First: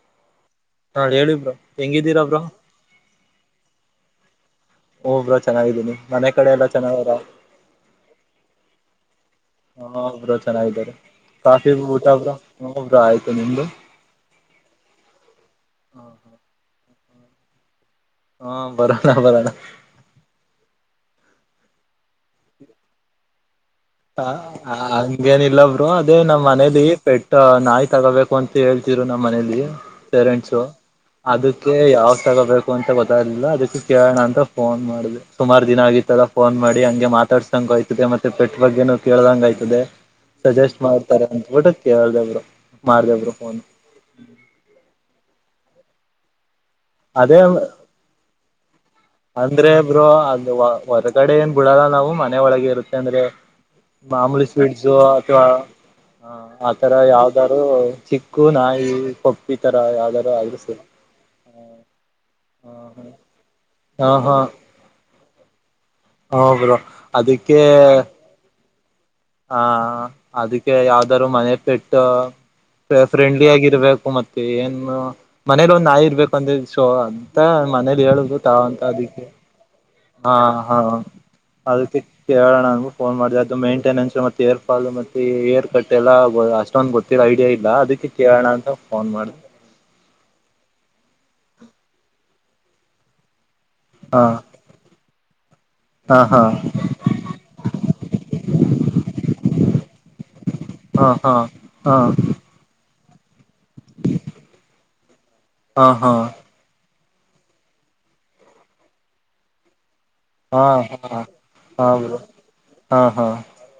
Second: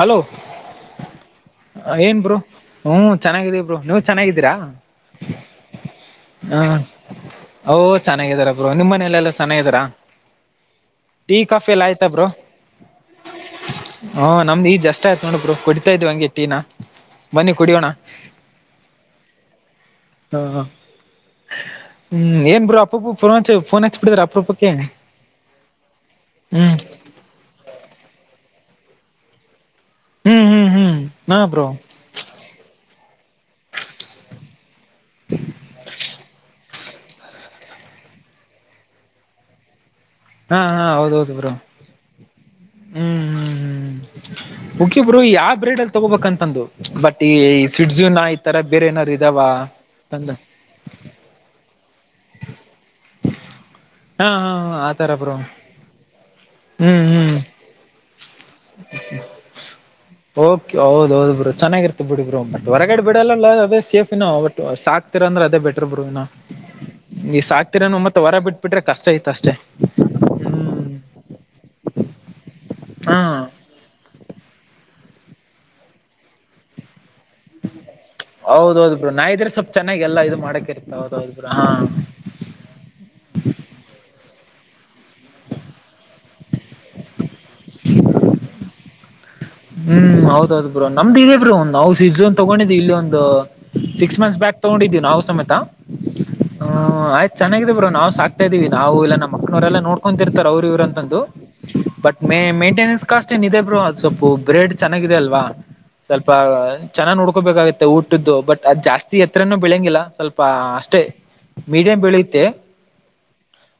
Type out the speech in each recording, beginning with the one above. Hello ಹಾ ಹೇಳಿ bro ಏನ್ ಹೆಂಗಿದ್ದೀರಾ ಬ್ರೋ ಹ್ಮ ಚೆನ್ನಾಗಿದೆೀ ಇಬ್್ರರು ನೀವ್ ಚೆನ್ನಿದ್ದೀರಾ ಹ ಬ್ರೋ ಚೆನ್ನಾಗಿದ್ದೀನಿ ಮನೆ ಕಡೆ ಎಲ್ಲ ಚೆನ್ನಾಗರ ಓ ಚೆನ್ನಾಗಿದ್ದಾರಾ ಬ್ರರು ನಿಮ್ಮ್ ಮನೆಯಲೆಲ್ಲ ಚೆನ್ನಾಗಿದ್ದೀಾರಾ ಹಾ ಬ್ರೋ ಚೆನ್ನಾಗಿದ್ದಾರೆ ಕಾಫಿ ಊಟ ಬ್ರೋ ನಮ್ದು ಆಯ್ತು ನಿಮ್ದು ನಮ್ದ್ ಈಜ್ಷ್ಟ ಆಯ್ತತ್ ನೋಡಬ್ರು ಕುಡಿತಾ ಇದ್ವಿ ಹಂಗೆ ಟ್ಟೀಿನ ಬನ್ನಿ ಕುಡಿಯೋಣ ಹಾ ಬರೋಣ ಬರೋಣ ಹ್ಮ್ ಏನ್ ಬ್ರೋ ಅಪ್ಪರೂಪಕ ಫೋನ ಹಚ್ಚಿ ಫೋನ್ ಹಚ್ಚಿಬಿಟ್ಟಿದ್ರ ಹ ಅಪರೂಪಕ್ಕೆ ಹ್ಞೂ ಹಂಗೇನಿಲ್ಲಬ್ರು ಅದೇ ನಮ್ಮ್ ಮನೆದ ಪೆಟ್ಟ ನಾಯ್ತು ತಗೋಬೇಕು ಅಂತ ಹೇಳ್ತರು ನಮ್ಮ್ ಮನೇಲಿ ಹ್ಞೂ ಹ್ಞೂ ಪೇರೆಂಟ್ಸು ಹ್ಞೂ ಹಾಂ ಬ್ರೋ ಅದಕ್ಕೆ ಯಾವ್ ತಗೋಬೇಕು ಅಂತ ಗೊತ್ತಾಗಿಲ್ಲ ಅದಕ್ಕೆ ಕೇಳೋಣ ಅಂತ ಫೋನ್ ಮಾಡ ಸುಮಾರು ದಿನ ಆಗಿತ್ತಲ್ಲ ಫೋನ್ ಮಾಡಿ ಡಿ ಹಂಗೆ ಮಾತಾಡ್ಸಂಗ ಆಯ್ತದೆ ಮತ್ತೆಟ್ ಬಗ್ಗೆನನು ಕೇಳ್ದಂಗಗೆ ಆಯ್ತದೆ ಹಾಂ ಸಜೆಸ್ಟ್ ಮಾಡ್ತಾರೆ ಅಂತಬಿಟ್ಟಕ್ಕೆ ಕೇಳ್ದ ಬ್ರೋ ಮಾಡ್ದೆ ಹ್ಮ್ ಬ್ರೋ ಹ್ಮ್ ಫೋನ್ ಹ್ಮ್ ಮುಖಿಬರು ಯಾವ ಬ್ರೀಡ್ ಅ ತಗೋಬೇಕಂತಂದು ಬಟ್ ಈ ಅದೇ ಸಿಡ್ಜುನ ನಾಯಿ ಈ ತರ ಬೇರೆ ಏನಾರ ಅಂದ್ರೆ ಬ್ರೋ ಅ ಹೊರಗಡೆ ಏನ್ ಬಿಡಲ್ಲ ನಾವು ಮನೆ ಒಳಗೆ ಇರುತ್ತೆ ಅಂದ್ರೆ ಹಾಂ ಹಾಂ ಮಾಮೂಲಿ ಹಾಂ ಆ ಸ್ವೀಟ್ಸು ಥರ ಬ್ರೋ ಅಥವಾ ಹ ಆತರ ಹ್ಮ್ ಹ್ಮ್ ಯಾವ್ದಾರರು ಚಿಕ್ಕು ನಾಯಿ ಪಪ್ಪು ತರ ಯಾವ್ದಾರರು ಆದ್ರೂ ಸ ಓಕೆ ಹೌದ ಹೌದು ಬ್ರೋ ಚೆನ್ನಾಗಿರ್ತ ಬಿಬರು ಬಟ್ ಹೊರಗಡೆ ಬಿಡಲ್ಲ ಅದೇ ಹಾ ಸೇಫ್ ಹಾ ಬಟ್ ಸಾಕ್ತಿರ ಅಂದ್ರೆ ಅದೇ ಬೆಟರ್ ಹ ಬ್ರೋ ಈ ಸಾಕ್ತಿೀರ ಮತ್ತ ಹೊರ ಬಿಟ್ಟ ಹಾ ಅದಕ್ಕೆ ಹ್ಮ್ ಯಾವ್ದಾರರು ಮನೆ ಪೆಟ್ಟು ಹಾ ಫ್ರೆಂಡ್ಲಿ ಆಗಿರ್ಬೇಕು ಮತ್ತೆ ಏನು ಮನೇಲಿ ಒಂದ ಆಗಿರ್ಬೇಕು ಅಂದ ಶೋ ಅ ಮತ್ತ ಮನೇಲಿ ಹೇಳುದು ತಾವ ಅಂತ ಹೌದೌದು ಬ್ರೋ ನಾ ಅದಿಕ್ಕೆ ಇದ್ರೆ ಸ್ವಲ್ಪ ಚೆನ್ನಾಗಿ ಎಲ್ಲಾ ಹಾ ಇದು ಮಾಡಕ್ ಹಾ ಇರ್ತ ಹೌದೌದು ಬ್ರೋ ಹಾ ಅದಕ್ಕೆ ಕೇಳೋಣ ನನ್ಗು ಫೋನ್ ಮಾಡಿದೆ ಅದು ಮೇಂಟೆನೆನ್ಸ್ ಮತ್ತೆ ಹೇರ್ ಫಾಲ್ ಮತ್ತೆ ಹೇರ್ ಕಟ್ ಎಲ್ಲಾ ಅಷ್ಟೊಂದು ಗೊತ್ತಿರೋ ಐಡಿಯಾ ಇಲ್ಲ ಅದಕ್ಕೆ ಕೇಳೋಣ ಅಂತ ಫೋನ್ ಮಾಡಿ ಹ್ಮ್ ಹೌದೌದ್ ಬ್ರೋ ನಮ್ದು ಇದ ಬ್ರೂ ನಾವು ಸಿಜ ಒ್ ತಗೊಂಡಿದ್ದ್ ಇಲ್ಲಿ ಒಂದು ಸಿಕ್ಸ್ ಹಾ ಮಂತ್ಸ್ ಬ್ಯಾಕ್ ತಗೊಂಡಿದೀವಿ ನಾವು ಸಮೇತ ಹಾ ಹ್ಮ್ ಆಯ್ತ್ ಚೆನ್ನಾಗಿದೇ ಬ್ರೋ ನಾವು ಸಾಕ್ತಾ ಇದೀವಿ ನಾವು ಇಲ್ಲ ನಮ್ಮ ಮನವರೆಲ್ಲ ನೋಡ್ಕೊ ಇರ್ತಾರೆ ಅವರು ಇವ್ರ ಹಾ ಅಂತಂದು ಹಾ ಹಾ ಬಟ್ ಮ ಮೈಂಟೆನೆನ್ಸ್ ಕ್ಕಷ್ಟೇನ್ ಇದೆ ಬರು ಅದು ಸ್ೊಲ್ು ಬ್ರೆಡ್ ಚೆನ್ನಾಗಿದೆ ಅಲ್ವಾ ಹಾ ಸ್ವಲ್ಪ ಹಾ ಚೆನಾಗಿ ನೋಡ್ಕೋಬೇಕಾಗತ್ತೆ ಊಟದ್ದು ಬಟ್ ಅದ್ ಜಾಸ್ತಿ ಎತ್ರನ ಬೆಳಂಗಿಲ್ಲ ಸ್ವಲ್ಪ ಹಾ ಹಾ ಹಾ ಅಷ್ಟೇ ಹಾ ಮೀಡಿಯಂ ಬ್ರೋ ಬೆಳೆಯುತ್ತೆ ಹಾ ಹಾ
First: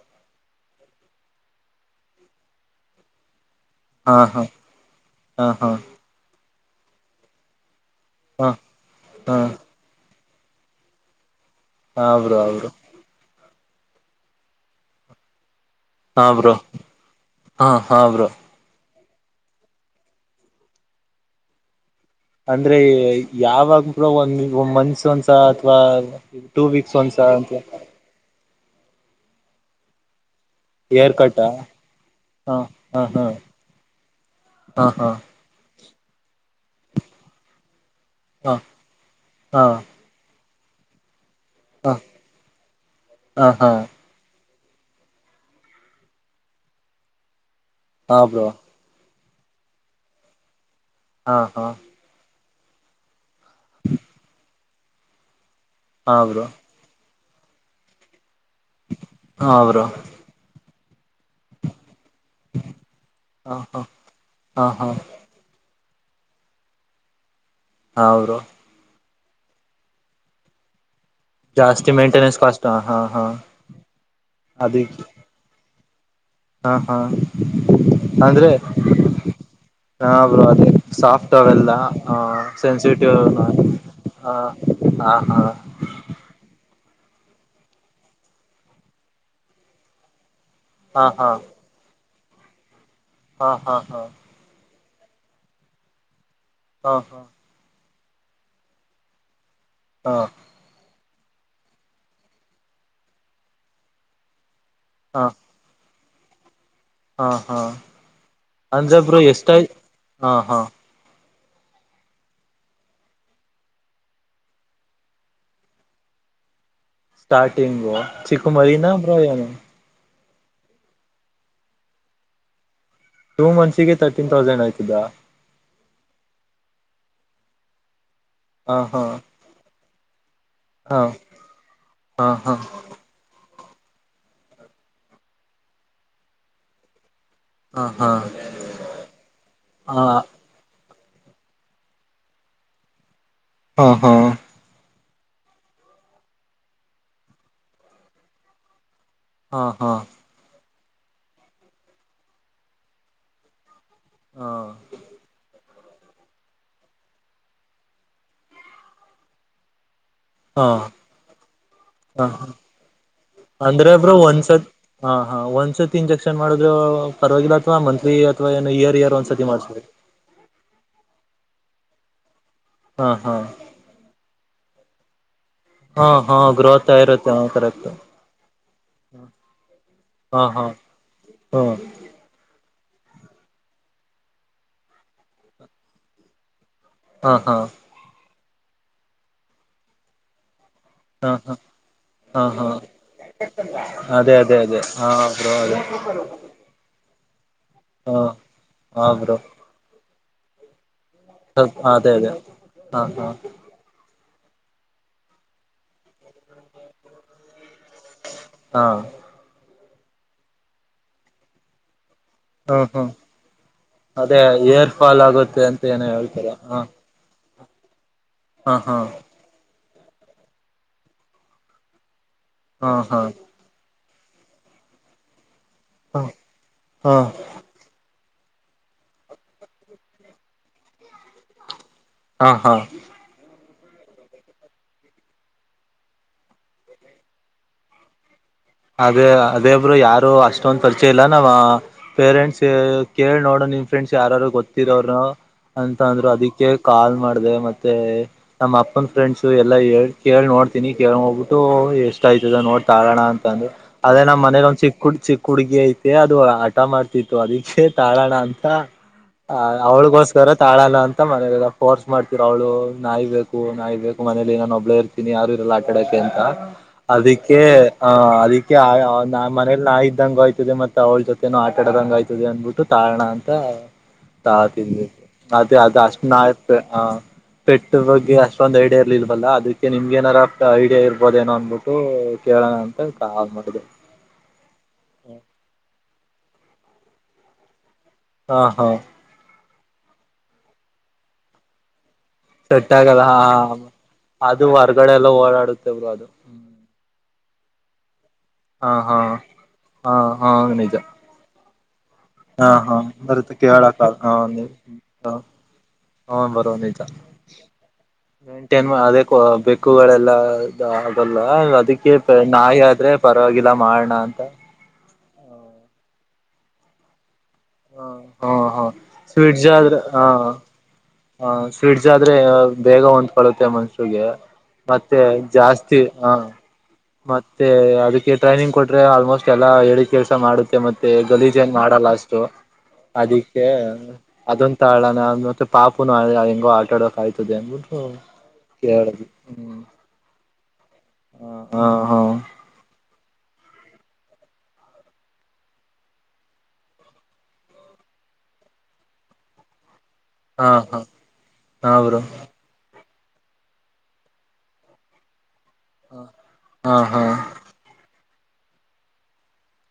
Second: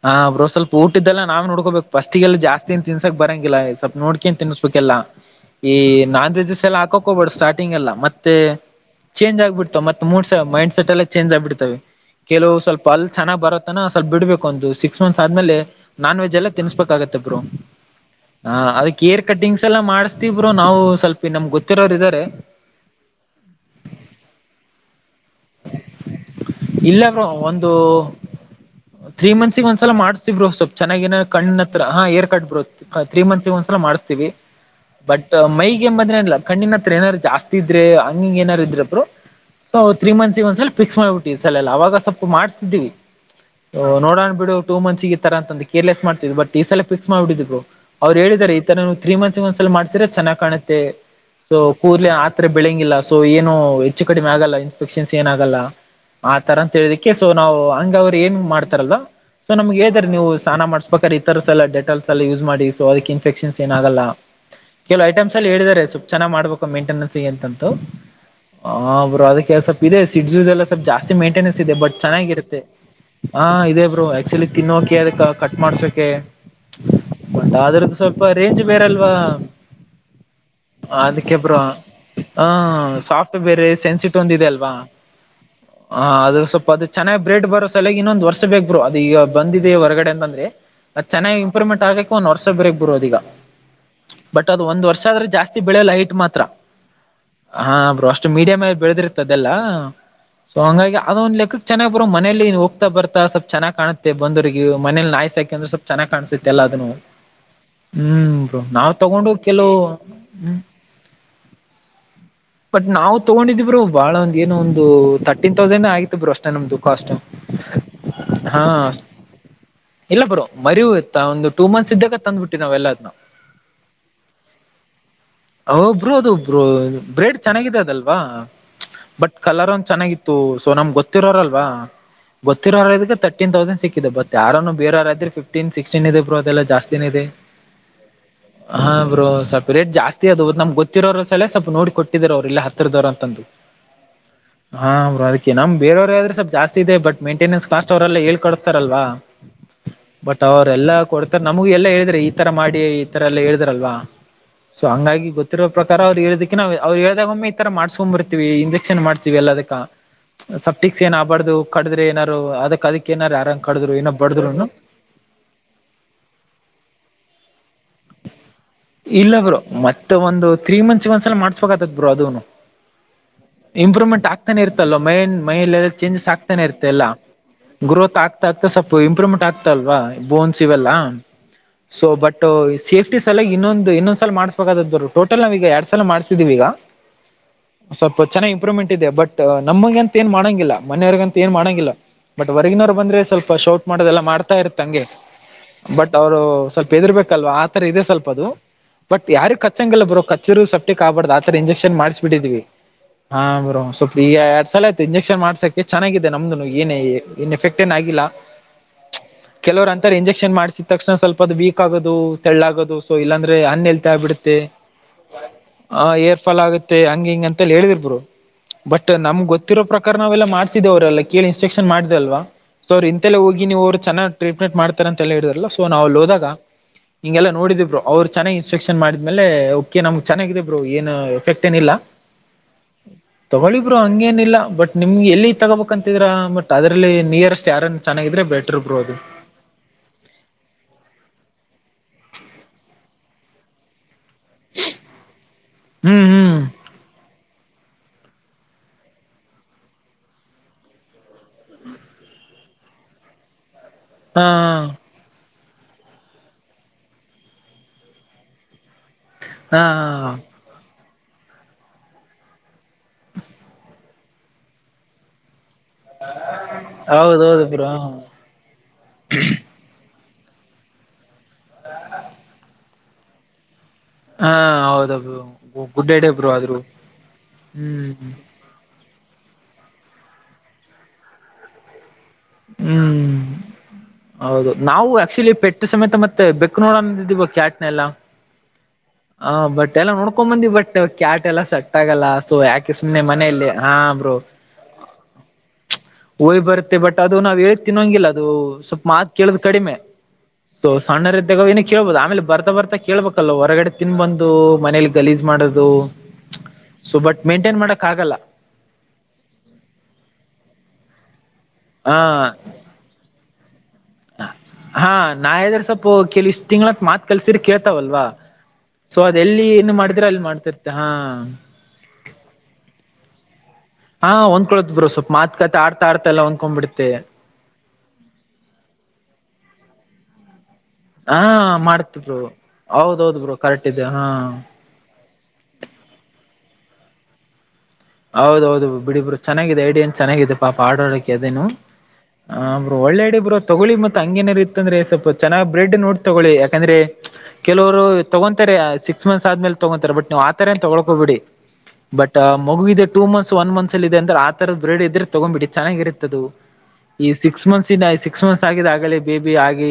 ಆ ಬ ಸ್ವಲ್ಪ ಊಟ್ಟಿದ್ದೆಲ್ಲ ನವು ನೋಡ್ಕೋಬೇಕ ಫಸ್ಟ್ಿಗೆಲ್ಲ ಜಾಸ್ತಿಿನ ತಿನ್ಸಾಕ್ ಬರಗೆ ಗಿಲ್ಲ ಸ್ವಲ್ಪ ಹಾ ನೋಡ್ಕೊಂಡ ಹಾ ತಿನ್ಿಸಬೇಕಲ್ಲಾ ಹಾ ಈ ಹಾ ನಾನ್ ವೆಜಸ್ ಎಲ್ಲ ಹಾಕೋಕ್ ಹೋಗಬಾರ್ದ ಸ್ಟಾರ್ಟಿಂಗ್ಲ್ಲ ಮತ್ತೆ ಹಾ ಹಾ ಚೇಂಜ್ ಆಗ್ಬಿಡ್ತ ಮತ್ತ ಮೂಡ್ಸ ಮೈಂಡ್ ಸೆಟ್ ಎಲ್ಲ ಚೇಂಜ್ ಆಗ್ಬಿಡ್ತ ಹಾ ಬ್ರೋ ಹಾ ಕೆಲವು ಬ್ರೋ ಸ್ವಲ್ಪ ಅಲ್ ಚೆನ್ನಾಗ್ ಬರತ್ತನ ಸ್ವಲ್ಪ ಬಿಡ್ಬೇಕು ಒಂದು ಸಿಕ್ಸ್ ಮಂತ್ಸ್ ಆದ್ಮೇಲೆ ನಾನ್ ಹಾ ವೆಜ್ ಎಲ್ಲ ಬ್ರೋ ತಿನ್ಸ್ಬೇಕಾಗತ್ತ ಬ್ರೋ ಹಾ ಹಾ ಬ್ರೋ ಹ ಅದಕ್ ಹೇರ್ ಕಟ್ಟಿಂಗ್ಸ್ ಎಲ್ಲ ಮಾಡ ಇಬ್ಬರು ನಾವು ಸ್ವಲ್ಪ ನಮ್ ಗೊತ್ತಿರೋರ್ ಇದ ಅಂದ್ರೆ ಯಾವಾಗ್ ಕೂಡ ಒಂದ್ ಮನ್ಸ ಒಂದ ಅಥವಾ ಟೂ ವೀಕ್ಸ್ ಇಲ್ಲ ಒಂದ್ಸ ಬ್ರೋ ಅಂತ ಒಂದು ತ್ರೀ ಮಂತ್ಸಿಗೆ ಒಂದ್ಸಲ ಮಾಡ್ ರು ಸ್ವಲ್ಪ ಹೇರ್ ಚನ್ನಾಗಿನ ಕಟ್ ಕಣ್ಣ ಹತ್ರ ಹಾ ಏರ್ ಕಟ್ ಹಾ ಬ್ರ ಹಾ ತ್ರೀ ಹಾ ಮಂತ್ಸ್ಗ ಒಂದ್ಸಲ ಮಾಡ್ಸ್ತೀವಿ ಹಾ ಹಾ ಬಟ್ ಮೈ ಈ ಬಂದ್ರೆ ಅಲ್ಲ ಕಣ್ಣಿನ ಹತ್ರ ಏನಾರ ಜಾಸ್ ಇದ್ರೆ ಹಂಗಿಂಗ ಏನಾರರು ಇದ್ರಬ್ರು ಹಾ ಬ್ರೋ ಮ ಒಂದ್ಸಲ ಫಿಕ್ಸ್ ಮಾಡ್ಬಿಟ್ಟಿ ಸಲಲ್ಲ ಅವಾಗ ಸ್ವಲ್ಪ ಮಾಡ್ತಿದೀವಿ ಹಾ ಹಾ ಹಾ ಹಾ ನೋಡೋನ್ ಬಿಡು ಟೂ ಮಂತ್ಸ್ ಈ ತರ ಅಂತ ಕೇರ್ಲೆಸ್ ಮಾಡ್ತಿದ್ ಬಟ್ ಈ ಸಲ ಫಿಕ್ಸ್ ಮಾಡಬಿದ್ರು ಅವ್ರು ಹಾ ಬ್ರೋ ಹೇಳಿದಿದ್ದಾರೆ ಈ ತರ ತ್ರೀ ಮಂತ್ಸ್ ಒಂದ್ಸಲ ಮಾಡ್ಸಿದ್ರೆ ಚೆನ್ನ್ ಕಾಣುತ್ತೆ ಹಾ ಸೊ ಹಾ ಕೂರ್ಲೆ ಆತರ ಬೆಳಂಗಿಲ್ಲ ಸೊ ಏನು ಹೆಚ್ಚು ಕಡಿಮೆ ಆಗಲ್ಲ ಇನ್ಫೆಕ್ಷನ್ಸ್ ಏನ ಆಗಲ್ಲ ಹಾ ಆ ಬ್ರೋ ತರ ಅಂತ ಹೇಳಿಕ್ಕೆ ಕೆ ಸೊ ನಾ್ ಹಂಗ ಅವ್ರು ಏನ್ ಮಾಡ್ತಾರಲ್ ಸೊ ಹಾ ನಮ್ಗೆ ಬ್ರೋ ಹೇಳ್ದಾರೆ ನೀವು ಸ್ನಾನ ಮಾಡ್ಸ ಇತಥರ ಸ ಎಲ್ಲ ಡೆಟಾಸ್ ಎಲ್ಲ ಯೂಸ್ ಮಾಡಿ ಸೊ ಅದಕ್ಕೆ ಹಾ ಇನ್ಫೆಕ್ಷನ್ಸ್ ಹಾ ಏನಾಗಲ್ಲ ಹಾ ಹಾ ಕೆಲವು ಐಟಮ್ಸ್ ಎಲ್ಲಿ ಹೇಳಿದಿದ್ದಾರೆ ಸುತ್ತ ಚೆನ್ನಾಗ ಮಾಡ್ಬೇಕು ಮೇಂಟೆನೆನ್ಸ್ ಅಂತಂತೂ ಹಾ ಬ್ರೋ ಆ ಒಬ್ರು ಅದ ಕೆಲ್ಸ ಇದೆ ಸಿಡ್ಸುಸ್ ಎಲ್ಲ ಸ್ವಪ ಜಾಸ್ತಿ ಮೇಂಟೆನೆನ್ಸ್ ಇದೆ ಜಾಸ್ತಿ ಬಟ್ ಮೇಂಟೆನೆನ್ಸ್ ಚೆನ್ನಾಗಿರುತ್ತೆ ಕಾಸ್ಟ್ ಹಾ ಹಾ ಹಾ ಹ ಇದೆ ಬ್ರರು ಆಕ್ಚುಲಿ ತಿನೋಕೆ ಅದಕ್ಕೆ ಅದ ಕಟ್ ಮಾಡ್ಸೋ ಹಾ ಹಾ ಟ ಅ್ರದ್ದು ಸ್ವಲ್ಪ ಅಂದ್ರೆ ರೇಂಜ್ ಬೇರೆಲ್ವಾ ಹಾ ಬ್ರೋ ಅದೇ [inaudible] ಸಾಫ್ಟ್ ಅದಕ್ಕೆಬ್ರ ಅವೆಲ್ಲ ಹ ಸೆನ್ಸಿಟಿವ್ ಸಾಫ್ಟ್ ಬೇರೆ ಸೆನ್ಸಿಟಿವ ಒಂದ ಹಾ ಇದೆ ಅಲ್ವಾ ಹಾ ಹಾ ಹ ಅದ್ರ ಸ್ವಪ ಅದು ಚೆನ್ನಾಗಿ ಬ್ರೇಡ್ ಬರೋ ಸಲಯಾಗಿ ಇನ್ನೊಂದು ವರ್ಷ ಬೇಕ ಬರು ಅದು ಈಗ ಬಂದಿದೆ ಹೊರಗಡೆ ಅಂತಂದ್ರೆ ಅ ಹಾ ಹಾ ಚೆನ್ನಾಗಿ ಇಂಪ್ರೂವ್ಮೆಂಟ್ ಆಗಕ್ಕೆ ಒಂದ್ ವರ್ಷ ಬ್ರೇಕ್ ಬರೋದ ಈಗ ಹಾ ಹಾ ಹಾ ಬಟ್ ಅದು ಒಂದ್ ವರ್ಷ ಆದ್ರೆ ಜಾಸ್ತಿ ಬೆಳೆೋ ಲೈಟ್ ಮಾತ್ರ ಹಾ ಹಾ ಹಾ ಅಷ್ಟು ಮೀಡಿಯಂ ಬೆಳೆದಿರ್ತ ಅದೆಲ್ಲ ಹಾ ಸೊ ಹಂಗಾಗಿ ಅದೊಂದು ಲೆಕ್ಕಕ್ ಚೆನ್ನಾಗಿ ಬರೋ ಮನೇಲಿ ಹೋಗ್ತಾ ಬತಾ ಸ್ವಲ್ ಚನ್ನಾಗಿ ಕಾಣುತ್ತೆ ಬಂದ್ರರಿಗೆ ಮನೇ ನ ಹಾ ಆಯಸ್ ಹಾಕ ಒಂದ ಸ್ವಪ ಚನ್ನಾಗ ಕಾಣ್ಸೆ ಎಲ್ಲ ಅದನು ಹಾ ಹಾ ಹ್ಮ್ ನಾವ್ ಅಂದ್ರೆ ತಗೊಂಡು ಕೆಲವು ಹ್ಮ್ ಹ [inaudible] ಬಟ್ ನಾವವು ತಗೊಂಡಿದೀವರು ಬಹಳ ಒಂದ ಏನೋ ಒಂದು ತರ್ಟನ್ ತೌಸಂಡ್ ಆಗಿತ್ತು ಬರು ಅಷ್ಟೇ ನಮ್ದು ಕಾಸ್ಟ್ ಸ್ಟಾರ್ಟಿಂಗ್ ಚಿಕ್ಕ ಹಾ ಮರಿನಾ ಪ್ರಯಾಣ ಇಲ್ಲ ಬರೋ ಮರಿಯ ಒಂದು ಟ ಮಂತ್ಸ್ ಇದ್ದಾಗ ತಂದ್ಬ ಬಿಟ್ಟಿ ನಾವ ಎಲ್ಲದ್ ಟೂ ಮಂತ್ಸಿಗೆ ತರ್ಟೀನ್ ತೌಸಂಡ್ ಆಯ್ತಿದ್ದಾ ಹಬ್ರು ಅದು ಒಬ್ರು ಬ್ರೆಡ್ ಚೆನ್ನಾಗಿದೆ ಅದಲ್ವಾ ಹಾ ಹಾ ಬಟ್ ಕಲರ್ ಒಂದ ಚೆನ್ನಾಗಿ ಸೊ ನಮ್ಗೆ ಗೊತ್ತಿರೋರಲ್ವಾ ಹಾ ಹಾ ಗೊತ್ತಿರೋರ ಇದಕ್ಕೆ ತ ಫ್ಟೀನ್ ತೌಸಂಡ್ ಸಿಕ್ಕಿದೆ ಬತ್ ಯಾರು ಬೇ ಯಾರ ಇದ್ರೆಫ್ಟನ್ ಸಿಕ್ಸ್ಟನ್ದೆ ಬ್ರೋ ಅದೆಲ್ಲ ಜಾಸ್ನ ಇದೆ ಹಾ ಹಾ ಹಾ ಬ್ರೋ ಸ್ವಲ್ಪ ರೇಟ್ ಹಾ ಹಾ ಜಾಸ್ತಿ ಅದ ನಮ್ ಗೊತ್ತ ಹಿರೋರ ಸ ಸ್ವಲ್ಪೋಡಿ ಕೊಟ್ಟಿದರು ಅವರುಲ್ಲ ಹರದವರ ಅಂತಂದು ಹಾ ಹಾ ಹಾ ಬ್ರೋ ಅದಕ್ಕೆ ನಮ ಬೇರವ್ರಾವ್ರ ಸ್ಲ್ ಜಾಸ್ ಇದೆ ಬಟ್ ಮೈಂಟೆನೆನ್ಸ್ ಕಸ್ಟ್ ಅವರೆಲ್ಲ ಹಳ್ಕಡ್ಸ್ತಾರಲ್ವಾ ಹಾ ಹಾ ಎಲ್ಲಾ ಕೊಡ್ತಾರೆ ನಮಗಗೆ ಎಲ್ಲಾ ಹೇಳಿದ್ರೆ ಈ ತರ ಮಾಡಿ ಈ ತರ ಎಲ್ಲ ಹೇಳಿದ್ರಲ್ವಾ ಸೊ ಹಂಗಾಗಿ ಗೊತ್ತಿರೋ ಪ್ರಕಾರ ಅವ್ರು ಹೇಳದಕಿ ನ ಅವ್ರು ಹೇಳ್ದಾಗೊಮ್ಮೆ ಈ ತರ ಮಾಡ್ಸ್ಕೊ ಬರ್ತಾರೆ ವಿ ಇಂಜೆಕ್ಷನ್ ಮಾಡ್ತೀವಿ ಎಲ್ಲದಕ್ಕ ಹಾ ಸಫ್ಟಿಕ್ಸ್ ಏನಬಾರ್ದು ಕಡದ್ರೆ ಏನಾರು ಹಾ ಅದಕ್ ಅದಕ್ ಏನಾರ ಯಾರಂಗ ಕಡಿದ್ರು ಏನ ಬಡ್ದ್ರುನು ಹ ಒಂದ್ಸತಿ ಇಂಜೆಕ್ಷನ್ ಮಾಡ್ರರು ಪರವಾಗಿಲ್ಲ ಅಥವಾ ಮಂತ್ಲಿ ಅಥವಾ ಏನು ಇಯರ್ ಇಯರ್ ಇಲ್ಲ ಒಂದ್ಸತಿ ಬರು ಮಾಡ್ಸ್ಬೇಕು ಮತ್ತೆ ಒಂದು ತ್ರೀ ಮಂತ್ಸ್ ಒಂದ್ಸಲ ಮಾಡ ಬ ಅದುನು ಹಾ ಹಾ ಇಂಪ್ರೂವ್ಮೆಂಟ್ ಆಗ್ತಾನೆ ಇರ್ತಲ್ ಮೇನ್ ಮೈಲೆಲ್ಲ ಹಾ ಚೇಂಜಸ್ ಹಾ ಆಗ್ತಾನೆ ಗ್ರೋತ್ ಇರ್ತ್ತೆಲ್ಲ ಇರುತ್ತೆ ಹ ಕರೆಕ್ಟ್ ಗ್ರೋತ್ ಆಗ್ತಾ ಆಗ್ತಾ ಸ್ವಲ್ಪ ಇಂಪ್ರೂವ್ಮೆಂಟ್ ಆಗ್ತ ಅಲ್ವಾ ಹಾ ಬೋನ್ಸ್ ಹಾ ಇವೆಲ್ಲಾ ಹ್ಮ ಸೊ ಬಟ್ ಸೇಫ್ಟಿ ಸಲಲ್ ಇನ್ನೊಂದು ಇನ್ನೊಂದು ಸಲಲ್ ಮಾಡ್ಬೇಕಾದದ್ದರು ಟೋಟಲ್ ನಾವ ಈಗ ಎಡ್ ಸಲ ಮಾಡ್ಸಿದೀವಿ ಈಗ ಹಾ ಹಾ ಸ್ವಲ್ಪ ಚೆನ್ನಾಗಿ ಇಂಪ್ರೂವ್ಮೆಂಟ್ ಇದೆ ಬಟ್ ನಮ್ಗ ಅಂತ ಏನ್ ಮಾಡಂಗಿಲ್ಲ ಹಾ ಮನೆಯವರ್ಗಂತ ಏನ್ ಹಾ ಮಾಡಂಗಿಲ್ಲ ಹಾ ಬಟ್ ಹಾ ಹೊರ್ಗಿನವರು ಬಂದ್ರೆ ಸ್ವಲ್ಪ ಶೌಟ್ ಮಾಡದೆಲ್ಲ ಅದೇ ಮಾಡ್ತಾ ಅದೇ ಇರುತ್ತ ಅದೇ ಹಂಗೆ ಹಾ ಬ್ರೋ ಅದೇ ಬಟ್ ಅವ್ರು ಸ್ವಲ್ಪ ಎದುರು ಬ ಲ್ವಾ ಆತರ ಇದೆ ಹಾ ಸ್ವಲ್ಪ ಅದು ಹಾ ಬಟ್ ಬ್ರೋ ಯಾರಿಗೆ ಕಚ್ಚಂಗಲ್ಲ ಬರೋ ಕಚ್ಚಿರು ಸ ಕಾಬಾರ್ದ ಆತರ ಇಂಜೆಕ್ಷನ್ ಅದೇ ಮಾಡಿಸ್ಬ ಅದೇ ಬಿಟ್ಟಿದ್ವಿ ಹಾ ಹಾ ಹಾ್ರೋ ಈಗ ಎರಡ್ ಸಲ ಆಯ್ತು ಇಂಜೆಕ್ಷನ್ ಮಾಡಸಕ್ಕೆ ಚೆನ್ನಾಗಿದೆ ನಮ್ದುನು ಏ ಏನ್ ಎಫೆಕ್ಟ್ ನ್ ಆಗಿಲ್ಲ ಹಾ ಕೆಲವರು ಅಂತಾರೆ ಇಂಜೆಕ್ಷನ್ ಮಾಡ್ಸಿದ ತಕ್ಷಣ ಸ್ವಲ್ಪ ಅದು ವೀಕ್ ಆಗದು ಹಾ ತೆಳ್ಳಾಗದು ಹಾ ಸೊ ಇಲ್ಲಾಂದ್ರೆ ಹಣ್ಣ ಎಲ್ತಾ ಅದೇ ಬಿಿಡುತ್ತೆ ಏರ್ ಫಾಲ್ ಆಗುತ್ತೆ ಅಂತ ಏನೋ ಆ ಏರ್ ಹೇಳ್ತಾರೆ ಫಾಲ್ ಹ ಆಗುತ್ತೆ ಹಂಗ ಹಿಂಗಂತ ಹೇಳಿದಿರ್ಬರು ಹಾ ಹಾ ಬಟ್ ನಮ್ಗ್ ಗೊತ್ತಿರ ಪ್ರಕಾರ ನಾವೆಲ್ಲಾ ಮಾಡ್ಸಿದೇ ಅವ್ರಲ್ಲ ಕೇಳಿ ಇನ್ಸ್ಟ್ರಕ್ಷನ್ ಮಾಡಿದೆಲ್ವಾ ಸೊ ಹಾ ಅವ್ರರು ಹಾ ಇಂತೆಲ್ಲ ಹೋಗಿ ನೀವು್ ಅವ್ರು ಚೆನ್ನ್ ಟ್ರೀಟ್ಮೆಂಟ್ ಮಾಡ್ತಾರಂತೆಲ್ಲಾ ಹೇಳಿದ್ರಲ್ಲ ಸೊ ನಾವ್ ಅಲ್ಲಿ ಹೋದಾಗ ಹಾ ಹಿಂಲ್ಲ ನೋಡಿದೆ ಬ್ರರು ಅವ್ರು ಚನ್ನಾಗಿ ಇನ್ಸ್್ರೆಕ್ಷನ್ ಮಾಡಿದ್ಮೇಲೆ ಓಕೆ ನಮ್ಗ್ ಚೆನ್ನಾಗಾಗಿದೆ ಬ್ರರು ಏನು ಎಫಕ್ಟ್ ಏನಿಲ್ಲ ಹಾ ಹಾ ತೊಗೊಳ್ಳಿಬರು ಹಂಗೇನಿಲ್ಲ ಬಟ್ ನಿಮ್ಗೆ ಎಲ್ಲಿ ತಗೋಬೇಕಂತಿದ್ರಾ ಬಟ್ ಅದರಲ್ಲಿ ನಿಯರೆಸ್ಟ್ ಯಾರನ್ ಚೆನ್ನಾಗಿದ್ರೆ ಬೆ ಅದೇ ಅದೇ ಒಬ್ರು ಯಾರು ಅಷ್ಟೊಂದ ಪರಿಚೆ ಇಲ್ಲ ನಾವ ಪೇರೆಂಟ್ಸ್ ಕೇಳಳ್ ನೋಡೋ ನಿನ್ ಫ್ರೆಂಡ್ಸ್ ಯಾರಾರು ಗೊತ್ತಿರೋರು ಹ್ಮ್ ಅಂತಂದ್ರು ಹ್ಮ್ ಅದಕ್ಕೆ ಕಾಲ್ ಮಾಡ್ದ ಮತ್ತೆ ಮತ್ತೆ ನಮ್ಮ್ ಅಪ್ಪನ್ ಫ್ರೆಂಡ್ಸ್ ಎಲ್ಲಾ ಕೇಳಳ್ಿ ನೋಡ್ತೀನಿ ಕೇಳ ಹೋಗ್ಬಿಟ್ಟು ಎಷ್ಟ ಆಯ್ತದ ನೋ ತಾಳೋಣ ಅಂತ ಅಂದ ಅದೇ ನಮ್ಮ ಹಾ ಮನಗ್ ಒಂದ್ ಚಿಕ್ಕು ಚಿಕ್ಕ ಕುಡ್ಗಿ ಐತೆ ಅದು ಆಟ ಮಾಡ್ತಿತ್ತು ಅದಿಕ್ಕೆ ತಾಳೋಣ ಅಂತ ಹ ಹಾ ಅವ್ಳಗೋಸ್ಕರ ತಾಳಾನ ಅಂತ ಮತ್ತ ಮನೆಯಲ್ಲಿಲ್ಲ ಫೋರ್ಸ್ ಮಾಡ್ತೀರ ಅವಳು ನಾಯ್ಬೇಕು ನಾಯ್ಬೇಕು ಮನೇಲಿ ನಾನು ಒಬ್ಬಳ ಇತಿನಿ ಯಾರು ಇಲ್ಲ ಡಂತ ಅದಕ್ಕೆ ಹೌದೌದು ಬ್ರೋ ಆ ಅದಕ್ಕೆ ನಾ ಮನೇಲಿ ನಾ ಇದಂಗ ಆಯ್ತದೆ ಮತ್ತ ಅವಳ ಜೊತೆನೋ ಆಟ ಆಡೋದಂಗ ಆಯ್ತದೆ ಅಂದ್ಬಿಟ್ಟು ತಾಣ ಅಂತ ಹಾ ತ ತಿಿಂದ ಹೌದು ಬ್ರೋ ಅದೇ ಅದ ಗುಡ್ ಅಷ್ಟು ಐಡಿಯಾ ಬ್ರೋ ನಯತ್ೆ ಆದ್ರು ಹ ಪೆಟ್ಟ ಹ್ಮ್ ಬಗ್ಗೆ ಅಷ್ಟೊಂದು ಐಡಿಯ ಇರ್ಲಿಲ್ಲ ಲ್ಲ ಅದಕ್ಕೆ ನಿಮ್ಗೆ ನಾರ ಐಡಿಯಾ ಇರ್ಬೋದೇನೋ ಅನ್ಬಿಟ್ಟು ಕೇಳೋಣ ಅ ಹ್ಮ್ ಹೌದು ನಾವು ಆಕ್ಚುಲಿ ಪೆಟ್ಟ ಸಮೇತ ಮತ್ತೆ ಇಕ್ೂರಂದ ಇದ ಕ್ಯಾಟ್ನೆಲ್ಲ ಹಾ ಹಾ ಎಲ್ಲ ನೋಡ್ಕೊಂಡ್ ಬಂದ್ ಬಟ್ ಕ್ಯಾಟ್ ಎಲ್ಲ ಸಟ್ ಆ ಲ್ಲ ಸೊ ಸೆಟ್ ಯಾಕ ಸಮನೆ ಆಗಲ್ಲ ಹಾ ಮನೆಯಲ್ಲಿ ಹಾರು ಅದು ಹೊರ್ಗಡೆ ಎಲ್ಲ ಓಡಾಡುತ್ತೆ ಬ್ರೋ ಅದು ಹಯ್ ಹ್ಮ್ ಬರುತ್ತೆ ಬಟ್ ಅ ಅದು ನಾವ್ ಹೇಳ್ತೀನಂಗಿಲ್ಲ ಅದು ಹಾ ಸ್ವಲ್ಪ ಹಾ ಮಾತ್ ಕೇಳುದು ಕಡಿಮೆ ಹಾ ಹಾ ಸೊ ನಿಜ ಸಣ್ಣ್ದಗನ ಕೇಳ್ಬೋದು ಆಮೇಲೆ ಹಾ ಬರ್ತಾ ಹಾ ಬರ್ತಾ ಕೇಳ್ಬೇಕಲ್ಲ ಬರುತ್ತೆ ಹೊರಗಡೆ ಕೇಳಕ ತಿನ್ ಬಂದು ಮನೇಲಿ ಗಲೀಜ್ ಮಾಡೋದು ಹನ್ ಬರುವಂದೈ ಸೊ ಬಟ್ ಮೇಂಟೈನ್ ಮಾಡಕ್ ಆಗಲ್ಲ ಮಂಟನ್ ಅದ ಬೆಕ್ಕುಗಳೆಲ್ಲ ಆಗಲ್ಲ ಅದಕ್ಕೆ ಹ ನಾಯಿ ಆದ್ರೆ ಪರವಾಗಿಲ್ಲ ಮಾಡ ಹಾ ನಾ್ರೆ ಸ್ವಲ್ಪ ಕೆಲ ಇಷ್ಟ್ ತಿಂಗಳಕ್ ಮಾತ್ರ ಕೆಲ್ಸೀರಿ ಹ ಕೇಳ್ತಾವಲ್ವಾ ಹಾ ಹಾ ಸೊ ಅದ ಸ್ವಿಡ್ಜ್ ಎಲ್ಲಿ ಏನ್ ಆದ್ರೆ ಹಾ ಮಾಡಿದ್ರೆ ಅಲ್ಲಿ ಮಾಡ್ತಿರ್ತ್ತ ಹಾ ಹ ಸ್ವೀಟ್ಸ್ ಆದ್ರೆ ಬೇಗ ಹೊಂದಕೊಳ್ಳುತ್ತೆ ಮನ್ಸರಿಗೆ ಹಾ ಹೊಂದ್ಕೊಳತ್ ಬ್ರೋ ಮತ್ತೆ ಸ್ವಲ್ಪ ಮಾತುಕತೆ ಜಾಸ್ತಿ ಆಡ್ತಾ ಆಡ್ತಾ ಹ ಎಲ್ಲ ಹೊಂದ್ಕೊಂಡ್ಬಿಡುತ್ತೆ ಮತ್ತೆ ಅದಕ್ಕೆ ಟ್ರೈನಿಂಗ್ ಕೊಟ್ರೆ ಆಲ್ಮೋಸ್ಟ್ ಎಲ್ಲಾ ಹೇಳಿ ಕೆಲ್ಸ ಮಾಡುತ್ತೆ ಮತ್ತೆ ಹಾ ಗಲೀಜನ್ ಮಾಡಲ್ಲ ಮಾಡತ್ ಬ್ರೋ ಅಷ್ಟು ಹೌದೌದು ಬ್ರೋ ಅದಿಕ್ಕೆ ಕರೆಕ್ಟ್ ಇದೆ ಹಾ ಅದೊ ತಾಳಣ ಮತ್ತೆ ಪಾಪುನು ಹೆಂಗೋ ಆಟ ಆಡೋಕ ಆಾಯ್ತದೆ ಅಂಗ ಹೌದೌದು ಬಿಡಿಬ್ರು ಚನ್ನಾಗಿದೆ ಐಡಿಯಾಏನ್ ಚೆನ್ನಾಗಿದೆ ಪಾಡಾಡಕ್ ಅದೇನು ಹಾ ಹಾ ಆ ಬರು ಒಳ್ಳೆಡಿಬ್ರು ತಗೊಳ್ಳಿ ಮತ್ತ ಹಂಗೇನರು ಇತ್ತ ಅಂದ್ರೆ ಸ್ವಲ್ಪ ಚೆನ್ನಾಗಿ ಬ್ರೆಡ್ ನೋಡಿ ತಗೊಳ್ಳಿ ಯಾಕಂದ್ರೆ ಕೆಲವರು ತಗೊಂತಾರೆ ಸಿಕ್ಸ್ ಮಂತ್ಸ್ ಆದ್ಮೇಲೆ ತಗೋಂತಾರೆ ಬಟ್ ನ್ ಹಾ ಆತರ ಹಾ ತಗೊಳ್ಕೋಬಿಡಿ ಹಾ ಬ್ರೋ ಬಟ್ ಇದೆಟ ಮಂತ್ಸ್ ಒನ್ ಮಂತ್ಸ್ಲ್ಲದೆ ಅ್ರೆ ಆ ತರದ ಬ್ರಡ್ ಇದ್ರೆ ತಗೊಂಡ್ ಬಿಟ್ಟು ಚೆನ್ನಾಗಿರುತ್ತದು ಹಾ ಹಾ ಈ ಸಿಕ್ಸ್ ಮಂತ್ಸ್ ಇ ಸಿಕ್ಸ್ ಮಂತ್ಸ್ ಆಗಿದ ಆಗಲೇ ಬೇಬಿ ಆಗಿ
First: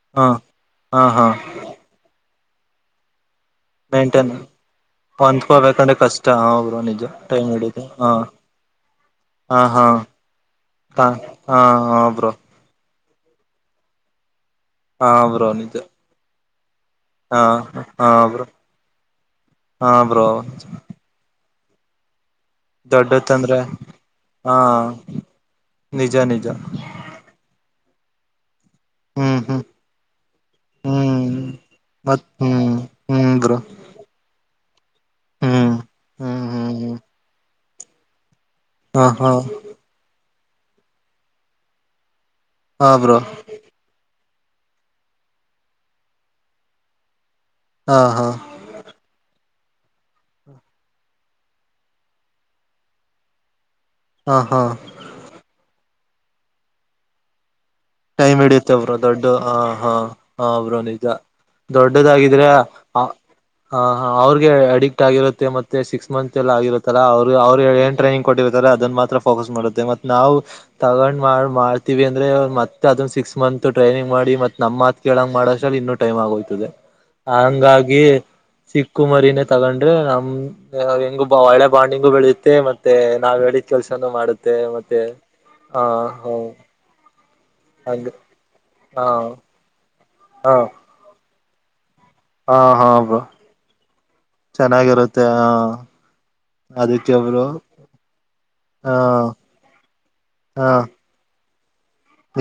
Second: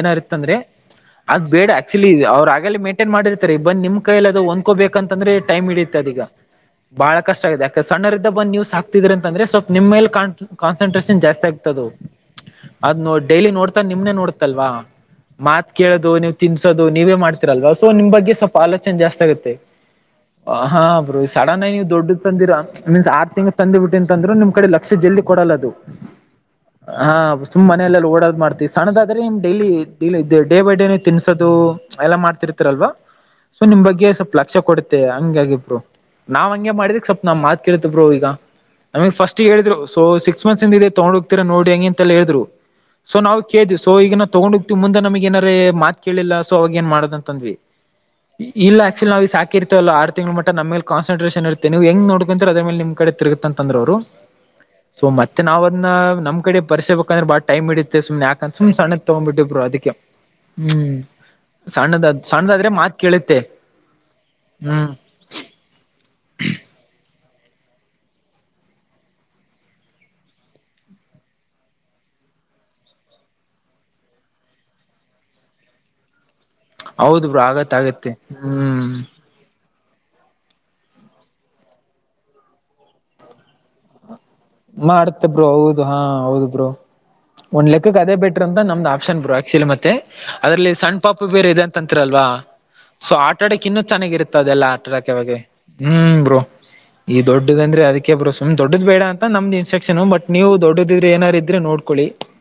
ಏನರಾ ಹಾ ಇತ್ತಂದ್ರೆ ಹಾ ಹಾ ಅದು ಬೇಡ ಆಕ್ಚುಲಿ ಅವ್ರು ಆ ಮೈಂಟೈನ್ ಮಾಡಿತ್ತ ಬಂದ್ ನಿಮ್ ಕೈಲಿ ಮೇಂಟೇನ್ ಅದು ಹೊಂದ್ಕೋಬೇಕಂತಂದ್ರೆಟೈಮ್ ಹೊಂದ್ಕೋಬೇಕಂದ್ರೆ ಹಿಡಿಯುತ್ತೆ ಅದು ಈಗ ಕಷ್ಟ ಹಾ ಬ್ರೋ ನಿಜ ಬಹಳ ಕಷ್ಟ ಟೈಮ್ ಆಗಿದೆ ಯಾಕೆ ಹಿಡಿಯುತ್ತೆ ಹಾ ಸಣ್ಣದಂದ ಬಂದ ನ್ಯೂಸ್ ಸಾಕುತಿದರಿ ಅಂದ್ರೆ ಹಾ ಸ್ವಲ್ಪ ಹಾ ನಿಮ್ಮ ಮೇಲೆ ಹಾ ಕನ್ಸಟ್ರಷನ್ ಜಾಸ್ತಿ ಹಾ ಆಗ್ತದೇ ಅದು ಹಾ ಬ್ರೋ ಅದ್ ನೋ ಡೈಲಿ ನೋಡ್ತಾ ನಿಮ್ನೆ ನೋಡ್ತಲ್ವಾ ಹಾ ಬ್ರೋ ಮಾತ್ ನಿಜ ಕೇಳೋದು ನೀವು ನೀವೇ ಹಾ ಮಾಡ್ತೀರಲ್ವಾ ಸೊ ನಿಮ್ ಹಾ ಬಗ್ಗೆ ಬ್ರೋ ಸ್ವಲ್ಪ ಆಲೋಚನೆ ಜಾಸ್ತಿ ಆಗುತ್ತೆ ಹಾ ಬ್ರೋ ಹಾ ಬ್ರೋ [unintelligible] ತಂದಿರ ಮೀನ್ಸ್ ಆರ್ ತಿಂಗ್ ದೊಡ್ಡದಂದ್ರೆ ತಂದಿ ಬಿಟ್ಟುಂತ ಅಂದ್ರೆ ನಿಮ್ ಹಾ ಕಡೆ ಲಕ್ಷ ಜಲ್ದಿ ಕೊಡಲ್ಲ ಅದು ನಿಜ ನಿಜ ಹಾ ಸುಮ್ಮ್ ಮನಲ್ಲೆ ಓಡೋದ್ ಮಾಡ್ತೀ ಸಣ್ಣದಾದ್ರೆ ನಿಮ್ ಹ್ಮ್ ಹ್ಮ್ daily daily day by day ಹ್ಮ್ ತಿನ್ಸೋದು ಎಲ್ಲ ಮತ್ ಹ್ಮ್ ಮಾಡ್ತಿರ್ತರಲ್ವಾ ಹ್ಮ್ ಬ್ರೋ ಸೊ ನಿಮ್ ಬಗ್ಗೆ ಸ್ವಲ್ಪ ಲಕ್ಷ ಕೊಡುತ್ತೆ ಹಂಗಾಗಿ ಹ್ಮ್ ಬ್ರೋ ಹ್ಮ್ ನಾವು ಹಂಗೆ ಹ್ಮ್ ಹ್ಮ್ ಮಾಡಿದಕ್ಕೆ ಸ್ವಲ್ಪ ನಮ್ ಮಾತ್ ಕೇಳಿತು ಈಗ ಹಾ ನಮಗ್ ಹಾ ಫಸ್ಟ್ ಹೇಳಿದ್ರು ಸೊ ಸಿಕ್ಸ್ [unintelligible] ತಗೊಂಡು ಹೋಗ್ತೀರಾ ನೋಡಿ ಅಂಗೆ ಅಂತ ಎಲ್ಲ ಹೇಳಿದ್ರು ಹಾ ಸೊ ಬ್ರೋ ನಾವು ಕೇಳ್ದ್ ಸೊ ಈಗ ತಗೊಂಡ್ ಹೋಗ್ತಿವಿ ಮುಂದ ನಮಗ್ ಏನಾರ ಮಾತ್ ಕೇಳಿಲ್ಲ ಸೋ ಅವಾಗ ಏನ್ ಮಾಡದ ಅಂದ್ವಿ ಹಾ ಹಾ ಇಲ್ಲ ಆಕ್ಚುಲಿ ನಾವು ಈಗ ಸಾಕಿಇರ್ತವಲ್ಲ ಆರು ತಿಂಗಂಗಳು ಮಟ್ಟ ನಮ್ಮೇಲ್ ಕಾನ್ಸನ್ಟ್ರೇಷನ್ ಇರುತ್ತೆ ನೀವು ಹೆಂಗ್ ನೋಡ್ಕೊಂತೀರಾ ನಿಮ ಕಡೆ ತಿರುಗತ್ತಂತ ಅಂದ್ರು ಅವರು ಹಾ ಹಾ ಸೋ ಮತ್ತೆ ನಾವು ಅದನ್ನ ನಮ್ ಕಡೆ ಭರ್ಸೆಬೇಕಂದ್ರೆ ಬಾ ಟೈಮ್ ಹಿಡಿಯುತ್ತೆ ಬ್ರೋ ದೊಡ್ಡ ಹ ಬ್ರೋ ಅದಕ್ಕೆ. ಹಾ ಹ ಬ್ರೋ ಹ್ಮ್ ನಿಜ ಸಣ್ಣದ ದೊಡ್ಡದಾಗಿದ್ರೆ ಸಣ್ಣದಾದ್ರೆ ಮಾತ್ ಹ ಕೇಳುತ್ತೆ ಅವ್ರಗೆ ಹ್ಮ್ ಅಡಿಕ್ಟ್ ಆಗಿರುತ್ತೆ ಮತ್ತೆ ಮಂತ್ ಎಲ್ಲ ಆಗಿರುತ್ತಲ್ಲ ಅವರು ಅವ್ರು ಏ ಟ್ರೈನೀಗ್ ಕೊಟ್ಟಿರ್ತಾರೆ ಅದನ್ನ ಮಾತ್ರ ಫೋಕಸ್ ಮಾಡುತ್ತೆ ಮತ್ ನಾವು ತಗೊಂಡು ಮಾಡ ಮಾಡ್ತೀವಿ ಅಂದ್ರೆ ಮತ್ತೇ ಅದನು ಸಿಕ್ಸ್ ಮಂತ್ ಟ್ರೈನಿಂಗ್ ಮಾಡಿ ಮತ್ ನಮ್ಮ ಮಾತ್ ಕೇಳಂಗ ಮಾಡೋ ಆಸ್ಟರ್ಲಿ ಇನ್ನ ಟೈಮ್ ಆಗಿಹೋಯ್ತು ಹೌದು ಬ್ರೋ ಆಗತ್ ಹಂಗಾಗಿ ಆಗತ್ತೆ ಹ್ಮ್. ಚಿಕ್ಕು ಮರಿನೇ ತಗೊಂಡು ಅದ್ದೇ ನಮ್ ಹೆಂಗು ಒಳೆ ಬಾಂಡಿಂಗು ಬೆಳುತ್ತೆ ಮತ್ತೆ ನಾವ್ ಹೇಳಿದ ಕೆಲ್ಸನು ಮಾಡುತ್ತೆ ಮತ್ತೆ ಮಾಡುತ್ತೆ ಬ್ರೋ ಹೌದು ಹ ಹಾ ಹೌ ಹೌದು ಬ್ರೋ ಒಂದು ಲೆಕ್ಕಕ್ ಹಂಗ ಅದೇ ಬೆಟ್ರು ಅಂತ ನಮ್ದ್ ಆಪ್ಷನ್ ಬ್ರೋ ಹಾ ಆಕ್ಚುಲಿ ಮತ್ತೆ ಹಾ ಅದ್ರಲ್ಲಿ ಸಣ್ಣ ಪಾಪು ಬೇರೆ ಇದೆ ಅಲ್ವಾ ಹಾ ಹಾ ಸೊ ಬ್ರೋ ಆಟ ಆಡಕ್ಕೆ ಇನ್ನೂ ಚೆನ್ನಾಗಿರುತ್ತ ಅದೆಲ್ಲಾ ಆಟ ಆಡಕ್ಕೆ ಚೆನ್ನಾಗಿರುತ್ತೆ ಅವಗೇ ಹ ಹ್ಮ್ ಬ್ರೋ ಅದಕ್ಕೆ ಈ ಬ್ರೋ ದೊಡ್ಡ ಅಂದ್ರೆ ಅದಕ್ಕೆ ಬ್ರೋ ಸುಮ್ ದೊಡ್ಡ ಹಾ ಬೇಡ ಅಂತ ನಮ್ದ ಇಸ್ಟ್ರಕ್ಷನ್ ಬಟ್ ನೀವು ಹಾ ದೊಡ್ಡದು ಇದ್ದರೆ ಏನಾರ ಇದ್ರೆ ನೋ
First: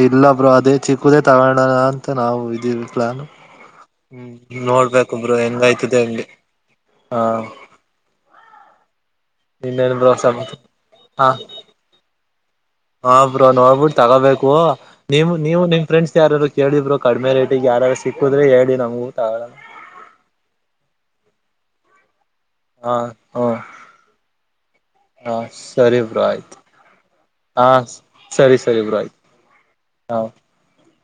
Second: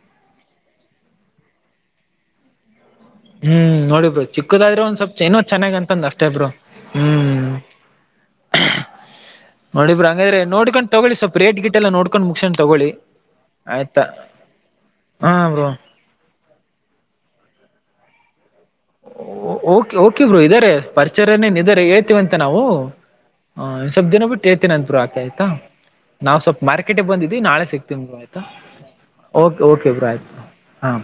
ಇಲ್ಲ ಬ್ರೋ ಅದೇ ಚಿಕ್ಕುದೇ ತಗೋಳೋಣ ಅಂತ ನಾವು ಇದೀವಿ ಪ್ಲಾನ್ ಹ್ಮ್ ನೋಡಿ ಬ್ರೋ ಹ್ಮ್ ಚಿಕ್ಕದಾದ್ರೆ ಒಂದ್ ನೋಡ್ಬೇಕು ಸ್ವಲ್ಪ್ ಬ್ರೋ ಇನ್ನೂ ಚೆನ್ನಾಗ ಅಂತ ಹೆಂಗಯ್ತದೆ ಹಂಗೆ ಅಷ್ಟೇ ಬ್ರೋ ಹಾ ಹ್ಮ್ [inaudible] ನೋಡಿ ಇನ್ನೇನ್ ಬ್ರೋ ಹಂಗಾದ್ರೆ ಸಮಾಚಾರ ನೋಡ್ಕೊಂಡು ತಗೊಳ್ಳಿ ಹಾ ಸ್ವಲ್ಪ್ ರೇಟ್ ಗಿಟೆಲ್ಲ ನೋಡ್ಕೊಂಡು ಮುಗಿಸಿಕೊಂಡು ಹಾ ಬ್ರೋ ನೋಡ್ಬಿಟ್ಟ ತಗೋಬೇಕು ನೀವು ಹಾ ನೀವು ಬ್ರೋ ನಿಮ್ ಫ್ರೆಂಡ್ಸ್ ಯಾರ್ನಾರು ಕೇಳಿ ಬ್ರೋ ಕಡಿಮೆ ರೇಟಿಗೆ ಯಾರ್ನಾರು ಸಿಕ್ಕುದ್ರೆ ಹೇಳಿ ನಮಗೂ ತಗೋಳಣ ಓಕೆ ಓಕೆ ಬ್ರೋ ಇದ್ದಾರೆ ಪರಿಚಯ ಏನು ಇದಾರೆ ಹೇಳ್ತೀವಂತ ನಾವು ಹಾ ಹ್ಮ ಸ್ವಲ್ಪ ದಿನ ಬಿಟ್ಟು ಹೇಳ್ತೇನಿ ಅಂತ ಆಕೆ ಹಾ ಆಯ್ತಾ ಸರಿ ಬ್ರೋ ನಾವು ಆಯ್ತು ಸ್ವಲ್ಪ ಮಾರ್ಕೆಟ್ಗೆ ಬಂದಿದ್ದ ನಾಳೆ ಹಾ ಸಿಗ್ತೀನಿ ಬ್ರೋ ಆಯ್ತಾ ಸರಿ ಸರಿ ಬ್ರೋ ಆಯ್ತು ಓಕೆ ಓಕೆ ಬ್ರೋ ಹಾ ಆಯ್ತ ಹ